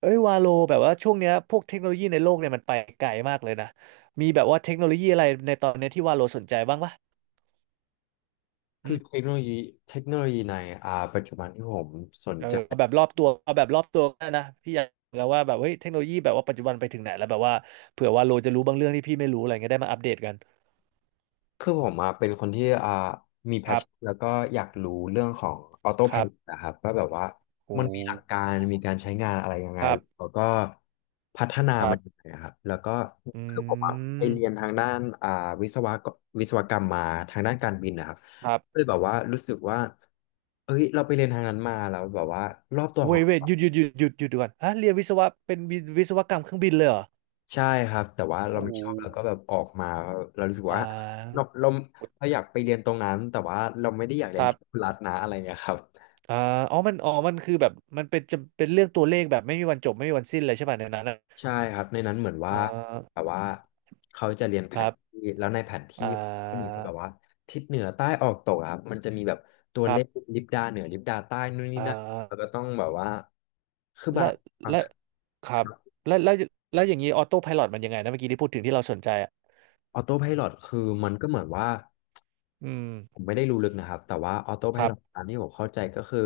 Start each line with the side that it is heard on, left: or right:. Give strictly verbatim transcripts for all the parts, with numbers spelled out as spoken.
right: เอ้ยวาโลแบบว่าช่วงเนี้ยพวกเทคโนโลยีในโลกเนี่ยมันไปไกลมากเลยนะมีแบบว่าเทคโนโลยีอะไรในตอนเนี้ยที่วาโลสนใจบ้างปะ
left: คื
right: อื
left: อ
right: ม
left: เทคโนโลยีเทคโนโลยีในอ่าปัจจุบันที่ผมสน
right: เออ
left: ใจ
right: เอาแบบรอบตัวเอาแบบรอบตัวก็ได้นะพี่อยากรู้แล้วว่าแบบเฮ้ยเทคโนโลยีแบบว่าปัจจุบันไปถึงไหนแล้วแบบว่าเผื่อวาโลจะรู้บางเรื่องที่พี่ไม่รู้อะไรเงี้ยได้มาอัปเดตกัน
left: คือผมอ่ะเป็นคนที่อ่ามีแพ
right: ค
left: ช
right: รั
left: ชั่น
right: บ
left: แล้วก็อยากรู้เรื่องของออโต้
right: ค
left: ไพล
right: รั
left: อต
right: บ
left: นะครับว่าแบบว่า
right: โอ้
left: มันมีหลักการมีการใช้งานอะไรยังไง
right: ครั
left: แล้
right: บ
left: วก็พัฒนา
right: ครั
left: มัน
right: บ
left: ยังไงอะครับแล้วก็
right: อื
left: คือผมอ่ะไป
right: ม
left: เรียนทางด้านอ่าวิศวะวิศวกรรมมาทางด้านการบินนะครับ
right: ครับ
left: เลยแบบว่ารู้สึกว่าเอ้ยเราไปเรียนทางนั้นมาแล้วแบบว่ารอบตัวขอ
right: เว้
left: ง
right: ยเว้ย
left: เรา
right: หยุดหยุดหยุดหยุดหยุดก่อนฮะเรียนวิศวะเป็นวิวิศวกรรมเครื่องบินเลยเหรอ
left: ใช่ครับแต่ว่า
right: โอ้โห
left: เราไม่ชอบเราก็แบบออกมาเรารู้สึก
right: อ่
left: ว่าเรา
right: า
left: เราเราอยากไปเรียนตรงนั้นแต่ว่าเราไม่ได้อยากเรี
right: ค
left: ยน
right: รับ
left: แค่รัฐนะอะไรเงี้ยครับ
right: อ่าอ๋อมันอ๋อมันคือแบบมันเป็นจะเป็นเรื่องตัวเลขแบบไม่มีวันจบไม่มีวันสิ้นเลยใช่ป่ะในนั้นอะ
left: ใช่ครับในนั้นเหมือนว่า
right: อ่
left: แบบ
right: า
left: ว่าเขาจะเรียนแผ
right: ครั
left: น
right: บ
left: ที่แล้วในแผน
right: อ่
left: ที่ก็มี
right: า
left: แบบว่าทิศเหนือใต้ออกตกอะครับมันจะมีแบบตัว
right: ค
left: เล
right: รับ
left: ขลิบดาเหนือลิบดาใต้นู่นนี่
right: อ่
left: นั่นแล้ว
right: า
left: ก็ต้องแบบว่าคือบา
right: และ
left: งบาง
right: และครับแล้วแล้วแล้วอย่างนี้ออโต้ไพลอตมันยังไงนะเมื่อกี้ที่พูดถึงที่เราสนใจอ่ะ
left: ออโต้ไพลอตคือมันก็เหมือนว่า
right: อืม
left: ผมไม่ได้รู้ลึกนะครับแต่ว่าออโต้ไพ
right: ครั
left: ล
right: บ
left: อตตามที่ผมเข้าใจก็คือ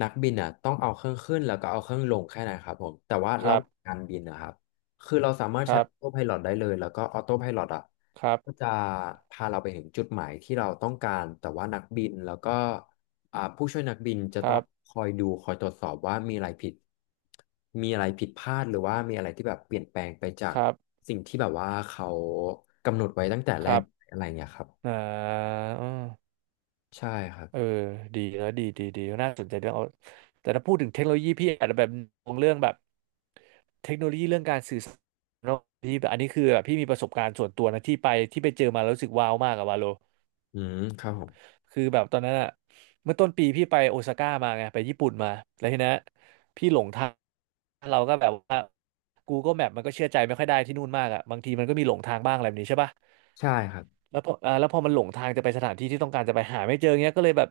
left: นักบินอ่ะต้องเอาเครื่องขึ้นแล้วก็เอาเครื่องลงแค่นั้นครับผมแต่ว่า
right: ค
left: ระ
right: รั
left: ห
right: บ
left: ว่างการบินนะครับคือเราสามารถ
right: ค
left: ใช้
right: รั
left: อ
right: บ
left: อโต้ไพลอตได้เลยแล้วก็ออโต้ไพลอตอ่ะ
right: ครับ
left: ก็จะพาเราไปถึงจุดหมายที่เราต้องการแต่ว่านักบินแล้วก็อ่าผู้ช่วยนักบินจะ
right: ค
left: ต้อ
right: รั
left: ง
right: บ
left: คอยดูคอยตรวจสอบว่ามีอะไรผิดมีอะไรผิดพลาดหรือว่ามีอะไรที่แบบเปลี่ยนแปลงไปจา
right: ค
left: ก
right: รับ
left: สิ่งที่แบบว่าเขากำหนดไว้ตั้งแต่
right: ค
left: แร
right: รั
left: ก
right: บ
left: อะไรเงี้ยครับ
right: อ่า
left: ใช่ครับ
right: เออดีแล้วดีดีดีน่าสนใจเรื่องเอาแต่ถ้าพูดถึงเทคโนโลยีพี่อาจจะแบบมองเรื่องแบบเทคโนโลยีเรื่องการสื่อสารเนอะพี่แบบอันนี้คือแบบพี่มีประสบการณ์ส่วนตัวนะที่ไปที่ไปเจอมาแล้วรู้สึกว้าวมากอะวาโล
left: อืมครับผม
right: คือแบบตอนนั้นอะเมื่อต้นปีพี่ไปโอซาก้ามาไงไปญี่ปุ่นมาแล้วทีนั้นพี่หลงทาง เราก็แบบว่า Google Map มันก็เชื่อใจไม่ค่อยได้ที่นู่นมากอ่ะบางทีมันก็มีหลงทางบ้างอะไรแบบนี้ใช่ป่ะ
left: ใช่ครับ
right: แล้วพออ่าแล้วพอมันหลงทางจะไปสถานที่ที่ต้องการจะไปหาไม่เจอเงี้ยก็เลยแบบ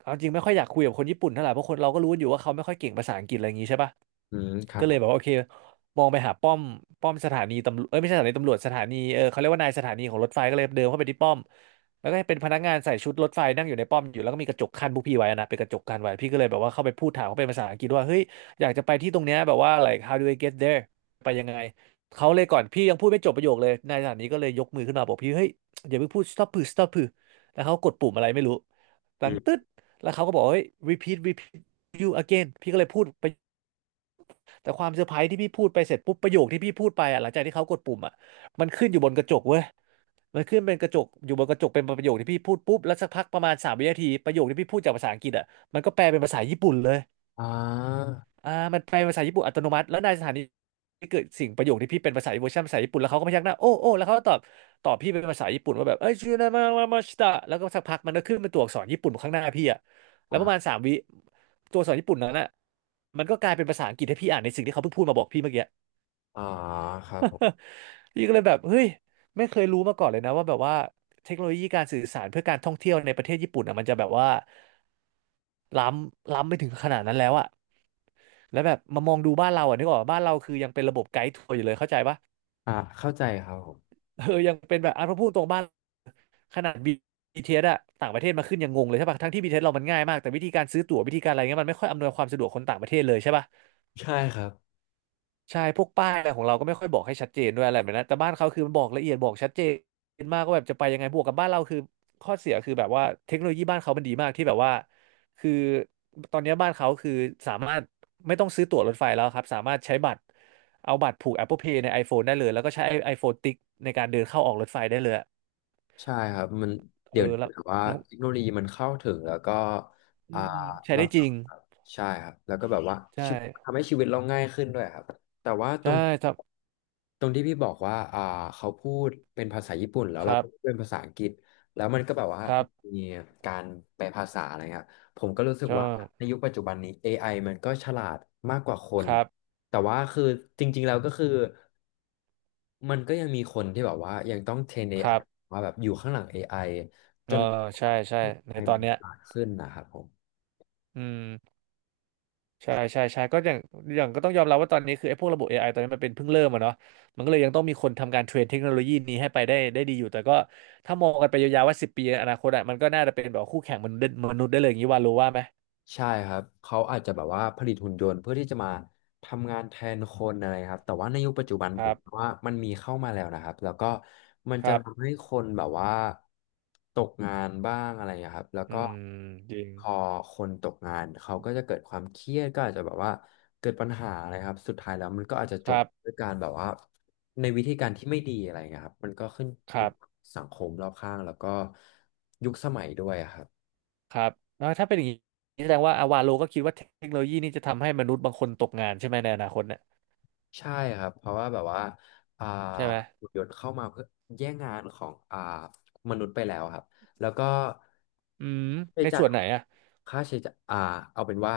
right: เอาจริงไม่ค่อยอยากคุยกับคนญี่ปุ่นเท่าไหร่เพราะคนเราก็รู้อยู่ว่าเขาไม่ค่อยเก่งภาษาอังกฤษอะไรอย่างงี้ใช่ปะ
left: อืมครั
right: ก็
left: บ
right: เล
left: ผ
right: ยแบบว่า
left: ม
right: โอเคมองไปหาป้อมป้อมสถานีตำรวจเอ้ยไม่ใช่สถานีตำรวจสถานีเออเขาเรียกว่านายสถานีของรถไฟก็เลยเดินเข้าไปที่ป้อมแล้วก็เป็นพนักงานใส่ชุดรถไฟนั่งอยู่ในป้อมอยู่แล้วก็มีกระจกกั้นพวกพี่ไว้นะเป็นกระจกกั้นไว้พี่ก็เลยแบบว่าเข้าไปพูดถามเขาเป็นภาษาอังกฤษว่าเฮ้ยอยากจะไปที่ตรงเนี้ยแบบว่า like how do I get there ไปยังไงเขาเลยก่อนพี่ยังพูดไม่จบประโยคเลยนายสถานีก็เลยยกมือขึ้นมาบอกพี่เฮ้ยอย่าเพิ่งพูด stop พือ stop พือแล้วเขากดปุ่มอะไรไม่รู้ดั
left: อื
right: งตึ๊
left: ม
right: ดแล้วเขาก็บอกเฮ้ย repeat repeat you again พี่ก็เลยพูด แต่ความเซอร์ไพรส์ที่พี่พูดไปเสร็จปุ๊บประโยคที่พี่พูดไปอ่ะหลังจากที่เขากดปุ่มอ่ะมันขึ้นอยู่บนกระจกเว้ยมันขึ้นเป็นกระจกอยู่บนกระจกเป็นประโยคที่พี่พูดปุ๊บแล้วสักพักประมาณสามวินาทีประโยคที่พี่พูดจากภาษาอังกฤษอ่ะมันก็แปลเป็นภาษาญี่ปุ่นเลย
left: อ่า
right: อ่ามันแปลเป็นภาษาญี่ปุ่นอัตโนมัติแล้วในสถานีที่เกิดสิ่งประโยคที่พี่เป็นภาษาเวอร์ชันภาษาญี่ปุ่นแล้วเขาก็พยักหน้าโอ้โอ้แล้วเขาก็ตอบตอบพี่เป็นภาษาญี่ปุ่นว่าแบบเอ้ยชูนามามามาชิตะแล้วก็สักพักมันก็ขึ้นเป็นตัวอักษรญี่ปุ่นข้างหน้าพี่อ่ะแล้วประมาณ
left: อ่า
right: สามวิตัวอักษรญี่ปุ่นนั้นอ่ะมันก็กลายเป็นภาษาอังกฤษให้พี่อ่านในสิ่งที่เขาเพิ่งพูดมาบอกพี่เมื่อกี้
left: อ่าครับผ ม
right: พี่ก็เลยแบบเฮ้ยไม่เคยรู้มาก่อนเลยนะว่าแบบว่าเทคโนโลยีการสื่อสารเพื่อการท่องเที่ยวในประเทศญี่ปุ่นอ่ะมันจะแบบว่าล้ำล้ำไปถึงขนาดนั้นแล้วอะแล้วแบบมามองดูบ้านเราอะนึกออกปะบ้านเราคือยังเป็นระบบไกด์ทัวร์อยู่เลยเข้าใจปะ
left: อ่าเข้าใจครับผม
right: เออยังเป็นแบบอ่ะพอพูดตรงบ้านขนาด บี ที เอส อสอะต่างประเทศมาขึ้นยังงงเลยใช่ปะทั้งที่บีทีเ t สเรามันง่ายมากแต่วิธีการซื้อตั๋ววิธีการอะไรเงี้ยมันไม่ค่อยอำนวยความสะดวกคนต่างประเทศเลยใช่ปะ
left: ใช่ครับ
right: ใช่พวกป้ายอะไรของเราก็ไม่ค่อยบอกให้ชัดเจนด้วยอะไรแบบนั้นแต่บ้านเขาคือมันบอกละเอียดบอกชัดเจนมากก็แบบจะไปยังไงบวกกับบ้านเราคือข้อเสียคือแบบว่าเทคโนโลยีบ้านเขามันดีมากที่แบบว่าคือตอนนี้บ้านเขาคือสามารถไม่ต้องซื้อตั๋วรถไฟแล้วครับสามารถใช้บัตรเอาบัตรผูก Apple Pay ใน iPhone ได้เลยแล้วก็ใช้ iPhone ติ๊กในการเดินเข้าออกรถไฟได้เลยอะ
left: ใช่ครับมัน
right: เอ
left: เดี๋ยว
right: อแล้
left: ถื
right: ว
left: อว่า
right: แล้ว
left: เทคโนโลยีมันเข้าถึงแล้วก็
right: อื
left: อ่า
right: มใช้
left: เรา
right: ได้จริง
left: ใช่ครับแล้วก็แบบว่า
right: ใช
left: ชีวิต
right: ่
left: ทำให้ชีวิตเราง่ายขึ้นด้วยครับแต่ว่าตร
right: ใช่
left: ง
right: ครับ
left: ตรงที่พี่บอกว่าอ่าเขาพูดเป็นภาษาญี่ปุ่นแล้ว
right: ค
left: เรา
right: รั
left: ก็
right: บ
left: พูดเป็นภาษาอังกฤษแล้วมันก็แบบว่า
right: ครับ
left: มีการแปลภาษาอะไรครับผมก็รู้สึก
right: ใช่
left: ว่าในยุคปัจจุบันนี้ a อไอมันก็ฉลาดมากกว่าคน
right: ครับ
left: แต่ว่าคือจริงๆแล้วก็คือ มันก็ยังมีคนที่แบบว่ายังต้องเทรน
right: ค
left: เอ ไอ
right: รับ
left: มาแบบอยู่ข้างหลัง เอ ไอ
right: เอ
left: จ
right: อ
left: น
right: ใช่ใช่
left: เอ
right: ใน
left: ไอ
right: ตอ
left: มั
right: น
left: น
right: เนี้ย
left: ฉลาดขึ้นนะครับผม
right: อืม ใช่ใช่ใช่ก็อย่างอย่างก็ต้องยอมรับว่าตอนนี้คือไอ้พวกระบบ เอ ไอ ตอนนี้มันเป็นเพิ่งเริ่มอะเนาะมันก็เลยยังต้องมีคนทำการเทรนเทคโนโลยีนี้ให้ไปได้ได้ดีอยู่แต่ก็ถ้ามองกันไปยาวๆว่าสิบปีในอนาคตอะมันก็น่าจะเป็นแบบคู่แข่งมนุษย์มนุษย์ได้เลยอย่างนี้ว่ารู้ว่าไหม
left: ใช่ครับเขาอาจจะแบบว่าผลิตหุ่นยนต์เพื่อที่จะมาทำงานแทนคนอะไรครับแต่ว่าในยุคปัจจุบัน
right: ค
left: ผ
right: รั
left: ม
right: บ
left: ว่ามันมีเข้ามาแล้วนะครับแล้วก็มัน
right: ค
left: จะ
right: รับ
left: ทำให้คนแบบว่าตกงานบ้างอะไรอย่างเงี้ยครับแล้ว
right: อื
left: ก็
right: มจริง
left: พอคนตกงานเขาก็จะเกิดความเครียดก็อาจจะแบบว่าเกิดปัญหาอะไรครับสุดท้ายแล้วมันก็อาจจะจ
right: ค
left: บ
right: รับ
left: ด้วยการแบบว่าในวิธีการที่ไม่ดีอะไรอย่างเงี้ยครับมันก็ขึ้น
right: ค
left: อยู่
right: รับ
left: กับสังคมรอบข้างแล้วก็ยุคสมัยด้วยอะครับ
right: ครับแล้วถ้าเป็นอย่างนี้แสดงว่าอาวาโลก็คิดว่าเทคโนโลยีนี้จะทำให้มนุษย์บางคนตกงานใช่ไหมในอนาคตเนี่ย
left: ใช่ครับเพราะว่าแบบว่าอ่า
right: ใช่ไหม
left: หุ่นยนต์เข้ามาเพื่อแย่งงานของอ่ามนุษย์ไปแล้วครับแล้วก็
right: อืม
left: ใช้
right: ใน
left: จ่าย
right: ส่วนไหนอะ
left: ค่าใช้จ่ายอ่าเอาเป็นว่า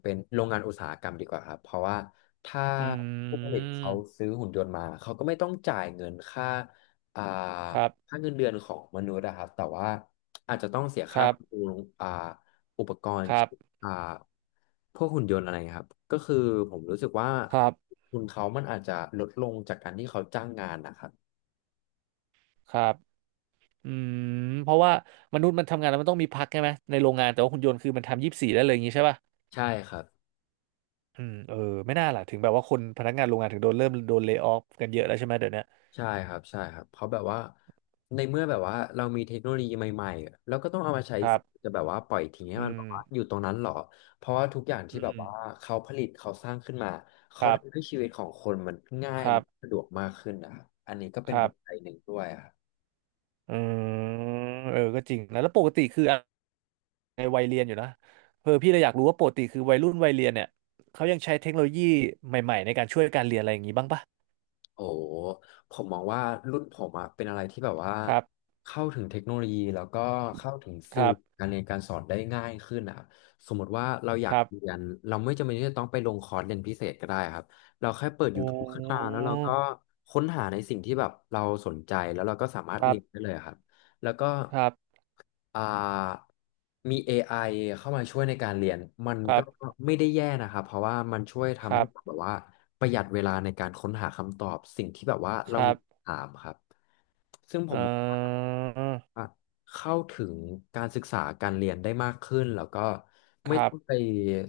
left: เป็นโรงงานอุตสาหกรรมดีกว่าครับเพราะว่าถ้า
right: อื
left: ผู้ผลิตเขา
right: ม
left: ซื้อหุ่นยนต์มาเขาก็ไม่ต้องจ่ายเงินค่าอ่า
right: ครับ
left: ค่าเงินเดือนของมนุษย์นะครับแต่ว่าอาจจะต้องเสีย
right: ค
left: ค่า
right: รับ
left: บำรุงอ่าอุปกรณ์
right: ครับ
left: อ่าพวกหุ่นยนต์อะไรเงี้ยครับก็คือผมรู้สึกว่า
right: ครับ
left: ทุนเขามันอาจจะลดลงจากการที่เขาจ้างงานนะครับ
right: ครับ อืมเพราะว่ามนุษย์มันทำงานแล้วมันต้องมีพักใช่ไหมในโรงงานแต่ว่าหุ่นยนต์คือมันทำยี่สิบสี่ได้เลยอย่างนี้ใช่ป่ะ
left: ใช่ครับ
right: อืมเออไม่น่าล่ะถึงแบบว่าคนพนักงานโรงงานถึงโดนเริ่มโดนเล y o ออฟกันเยอะแล้วใช่ไหมเดี๋ยวเนี้ย
left: ใช่ครับใช่ครับเพราะแบบว่าในเมื่อแบบว่าเรามีเทคโนโลยีใหม่ๆแล้วก็ต้องเอามาใช้
right: ครั
left: สิ
right: บ
left: จะแบบว่าปล่อยทิ้งให้
right: อื
left: มันแบบว่าอ
right: ม
left: ยู่ตรงนั้นหรอเพราะว่าทุกอย่าง
right: อื
left: ที่แบบ
right: ม
left: ว่าเขาผลิตเขาสร้างขึ้นมา
right: ค
left: เขา
right: รั
left: ทำให้
right: บ
left: ชีวิตของคนมันง่าย
right: ครั
left: และ
right: บ
left: สะดวกมากขึ้นนะครับอันนี้ก็เป็
right: ค
left: น
right: รั
left: ปั
right: บ
left: จจัยหนึ่งด้วย
right: อืมเออก็จริงนะแล้วปกติคืออะในวัยเรียนอยู่นะเออพี่เลยอยากรู้ว่าปกติคือวัยรุ่นวัยเรียนเนี่ยเขายังใช้เทคโนโลยีใหม่ๆในการช่วยการเรียนอะไรอย่างนี้บ้างปะ
left: โอ้ผมมองว่ารุ่นผมอะเป็นอะไรที่แบบว่า
right: ครับ
left: เข้าถึงเทคโนโลยีแล้วก็เข้าถึง
right: ค
left: สื่อ
right: รับ
left: การเรียนการสอนได้ง่ายขึ้นอะสมมติว่าเราอ
right: ค
left: ยาก
right: รับ
left: เรียนเราไม่จำเป็นที่จะต้องไปลงคอร์สเรียนพิเศษก็ได้ครับเราแค่เปิด
right: โอ้
left: ยูทูบ ขึ้นมาแล้วเราก็ค้นหาในสิ่งที่แบบเราสนใจแล้วเราก็สามารถ
right: ครั
left: เรียนได้
right: บ
left: เลยครับแล้วก็
right: ครับ
left: อ่ามี เอ ไอ เข้ามาช่วยในการเรียนมัน
right: ครั
left: ก็
right: บ
left: ไม่ได้แย่นะครับเพราะว่ามันช่วย
right: ค
left: ทำ
right: รั
left: ให้
right: บ
left: แบบว่าประหยัดเวลาในการค้นหาคำตอบสิ่งที่แบบว่า
right: ค
left: เรา
right: รั
left: มี
right: บ
left: คำถามครับซึ่งผม
right: เอ่
left: มองว่า
right: อ
left: อ่ะเข้าถึงการศึกษาการเรียนได้มากขึ้นแล้วก็
right: ค
left: ไม่
right: รั
left: ต้
right: บ
left: องไป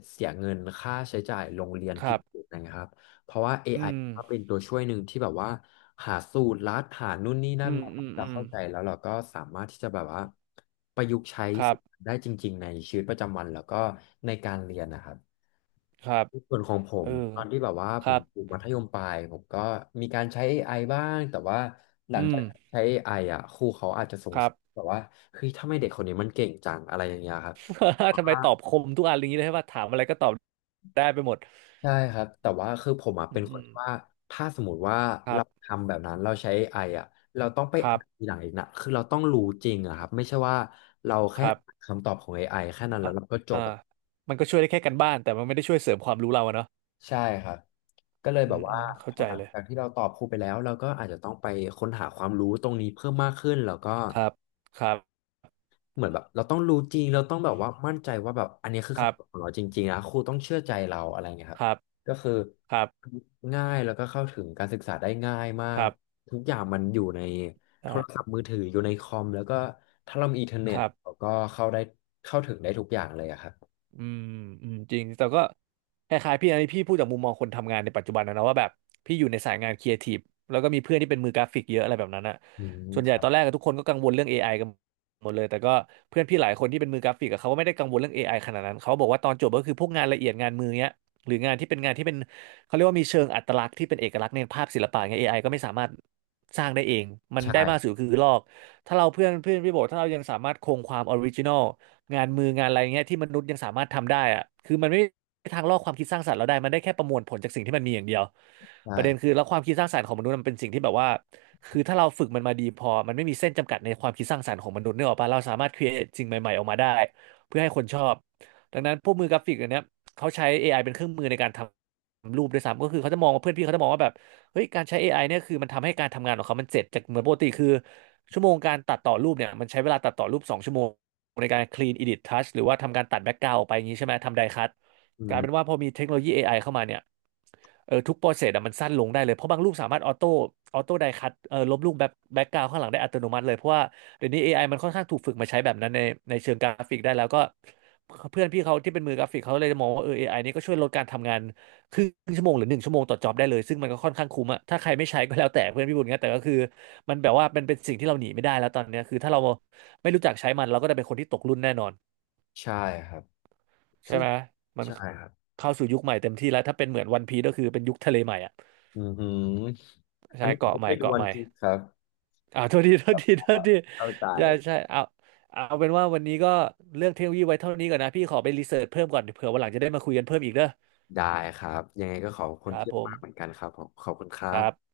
left: เสียเงินค่าใช้จ่ายโรงเรียน
right: ค
left: พิ
right: รั
left: เศ
right: บ
left: ษนะครับ เพราะว่า
right: อื
left: เอ ไอ
right: ม
left: ก็เป็นตัวช่วยหนึ่งที่แบบว่าหาสูตรลัดหานู่นนี่นั่
right: อื
left: น
right: ม
left: มา
right: อื
left: ให้
right: ม
left: เรา
right: อืม
left: เข้าใจแล้วเราก็สามารถที่จะแบบว่าประยุกต์ใช้
right: ครับ
left: สิ่งนั้นได้จริงๆในชีวิตประจำวันแล้วก็ในการเรียนนะครับ
right: ครับ
left: ในส่วนของผ
right: เอ
left: ม
right: อ
left: ตอนที่แบบว่า
right: ค
left: ผ
right: รั
left: ม
right: บ
left: อยู่มัธยมปลายผมก็มีการใช้ เอ ไอ บ้างแต่ว่าหลั
right: อื
left: ง
right: ม
left: จากใช้ เอ ไอ อไออ่ะครูเขาอาจจะส
right: ค
left: ง
right: รั
left: สั
right: บ
left: ยแบบว่าเฮ้ยทำไมเด็กคนนี้มันเก่งจังอะไรอย่างเงี้ยครับ
right: ทำไมตอบคมทุกอันอย่างนี้เลยใช่ป่ะถามอะไรก็ตอบได้ไปหมด
left: ใช่ครับแต่ว่าคือผมอ่ะ
right: อื
left: เป็น
right: ม
left: ค
right: อื
left: น
right: ม
left: ที่ว่าถ้าสมมติว่า
right: ครั
left: เรา
right: บ
left: ทำแบบนั้นเราใช้ไออ่ะเราต้องไป
right: ครั
left: อ่า
right: บ
left: นทีหลังอีกนะคือเราต้องรู้จริงอะครับไม่ใช่ว่าเรา
right: ค
left: แค่
right: รับ
left: อ่านคำตอบของ เอ ไอ แค่นั้นแล้
right: อ่า
left: วเราก็จ
right: อ่า
left: บอะ
right: มันก็ช่วยได้แค่การบ้านแต่มันไม่ได้ช่วยเสริมความรู้เราอะเนาะ
left: ใช่ครับก็เลย
right: อื
left: แบบ
right: มอื
left: ว่า
right: ม
left: พ
right: เข้า
left: อ
right: ใจ
left: หลัง
right: เลย
left: จากที่เราตอบครูไปแล้วเราก็อาจจะต้องไปค้นหาความรู้ตรงนี้เพิ่มมากขึ้นแล้วก็
right: ครับครับ
left: เหมือนแบบเราต้องรู้จริงเราต้องแบบว่ามั่นใจว่าแบบอันนี้คือ
right: ครับ
left: คำตอบของเราจริงๆนะครูต้องเชื่อใจเราอะไรเงี้ยครั
right: ค
left: บ
right: รับ
left: ก็คือ
right: ครับ
left: ง่ายแล้วก็เข้าถึงการศึกษาได้ง่ายมา
right: ค
left: ก
right: รับ
left: ทุกอย่างมันอยู่ในโท
right: ได้
left: รศัพท์มือถืออยู่ในคอมแล้วก็ถ้าเรามีอินเทอร์เน็
right: ค
left: ต
right: รับ
left: เราก็เข้าได้เข้าถึงได้ทุกอย่างเลยอะครับ
right: อืมอืมจริงแต่ก็คล้ายๆพี่อันนี้พี่พูดจากมุมมองคนทำงานในปัจจุบันนะนะว่าแบบพี่อยู่ในสายงานครีเอทีฟแล้วก็มีเพื่อนที่เป็นมือกราฟิกเยอะอะไรแบบนั้นอะ
left: อืม
right: ส่วนให
left: ค
right: ญ่
left: รั
right: ตอ
left: บ
right: นแรกอะทุกคนก็กังวลเรื่อง เอ ไอ กันหมดเลยแต่ก็เพื่อนพี่หลายคนที่เป็นมือกราฟิกอะเขาก็ไม่ได้กังวลเรื่อง เอ ไอ ขนาดนั้นเขาบอกว่าตอนจบก็คือพวกงานละเอียดงานมือเนี้ยหรืองานที่เป็นงานที่เป็นเขาเรียกว่ามีเชิงอัตลักษณ์ที่เป็นเอกลักษณ์ในภาพศิลปะเงี้ยเอไอก็ไม่สามารถสร้างได้เองมันได้มากสุด
left: ใช่
right: คือลอกถ้าเราเพื่อนเพื่อนพี่บอกว่าถ้าเรายังสามารถคงความออริจินอล งานมืองานอะไรเงี้ยที่มนุษย์ยังสามารถทำได้อะคือมันไม่มีทางลอกความคิดสร้างสรรค์เราได้มันได้แค่ประมวลผลจากสิ่งที่มันมีอย่างเดียว
left: ใช่
right: ประเด็นคือแล้วความคิดสร้างสรรค์ของมนุษย์มันเป็นสิ่งที่แบบว่าคือถ้าเราฝึกมันมาดีพอมันไม่มีเส้นจำกัดในความคิดสร้างสรรค์ของมนุษย์เนี่ยหรอกปะเราสามารถครีเอทสิ่งใหม่ๆออกมาได้เพื่อให้คนชอบดังนั้นพวกมือกราฟิกอันเนี้ยเขาใช้ เอ ไอ เป็นเครื่องมือในการทำรูปด้วยซ้ำก็คือเขาจะมองว่าเพื่อนพี่เขาจะมองว่าแบบเฮ้ยการใช้เอไ i เนี่ยคือมันทำให้การทำงานของเขามันเสร็จจากเหมือนปกติคือชั่วโมงการตัดต่อรูปเนี่ยมันใช้เวลาตัดต่อรูปสองชั่วโมง ในการ clean edit touch หรือว่าทำการตัดแบ็กกราวด์ออกไปอย่างนี้ใช่ไหมทำไดคัท
left: อื
right: กลาย
left: ม
right: เป็นว่าพอมีเทคโนโลยี เอ ไอ เข้ามาเนี่ยเออทุกโปรเซสอะมันสั้นลงได้เลยเพราะบางรูปสามารถออโต้ออโต้ไดคัทเออลบรูปแบ็กแบ็กกราวด์ข้างหลังได้อัตโนมัติเลยเพราะว่าเดี๋ยวนี้ เอ ไอ มันค่อนข้างถูกฝึกมาใช้แบบนั้นในในเชิงกราฟิกได้แล้วก็เพื่อนพี่เขาที่เป็นมือกราฟิกเขาเลยมองว่าเออเอไอนี้ก็ช่วยลดการทำงาน ครึ่งชั่วโมงหรือหนึ่งชั่วโมงต่อจ็อบได้เลยซึ่งมันก็ค่อนข้างคุ้มอะถ้าใครไม่ใช้ก็แล้วแต่เพื่อนพี่บุญเงี้ยแต่ก็คือมันแบบว่ามันเป็นสิ่งที่เราหนีไม่ได้แล้วตอนเนี้ยคือถ้าเราไม่รู้จักใช้มันเราก็จะเป็นคนที่ตกรุ่นแน่นอน
left: ใช่ครับ
right: ใช่
left: ซึ่ง
right: ไหมมัน
left: ใช่ครับ
right: เข้าสู่ยุคใหม่เต็มที่แล้วถ้าเป็นเหมือนวันพีก็คือเป็นยุคทะเลใหม่อะ
left: อือหืออั
right: ใช่
left: นนี้ผม
right: เกาะ
left: ไม่
right: ให
left: เค
right: ม่
left: ยดู
right: เกาะ
left: วัน
right: ใหม่
left: พีซครับ
right: อ่าโทษทีโทษทีโทษที
left: เข้าใจ
right: ใช่ใช่เอาเอาเป็นว่าวันนี้ก็เรื่องเทคโนโลยีไว้เท่านี้ก่อนนะพี่ขอไปรีเสิร์ชเพิ่มก่อนเผื่อวันหลังจะได้มาคุยกันเพิ่มอีกเด้อ
left: ได้ครับยังไงก็ขอบ
right: ค
left: คุณ
right: รับ
left: พี่
right: ผม
left: มากเหมือนกันครับผมขอบคุณครั
right: ครับ
left: บ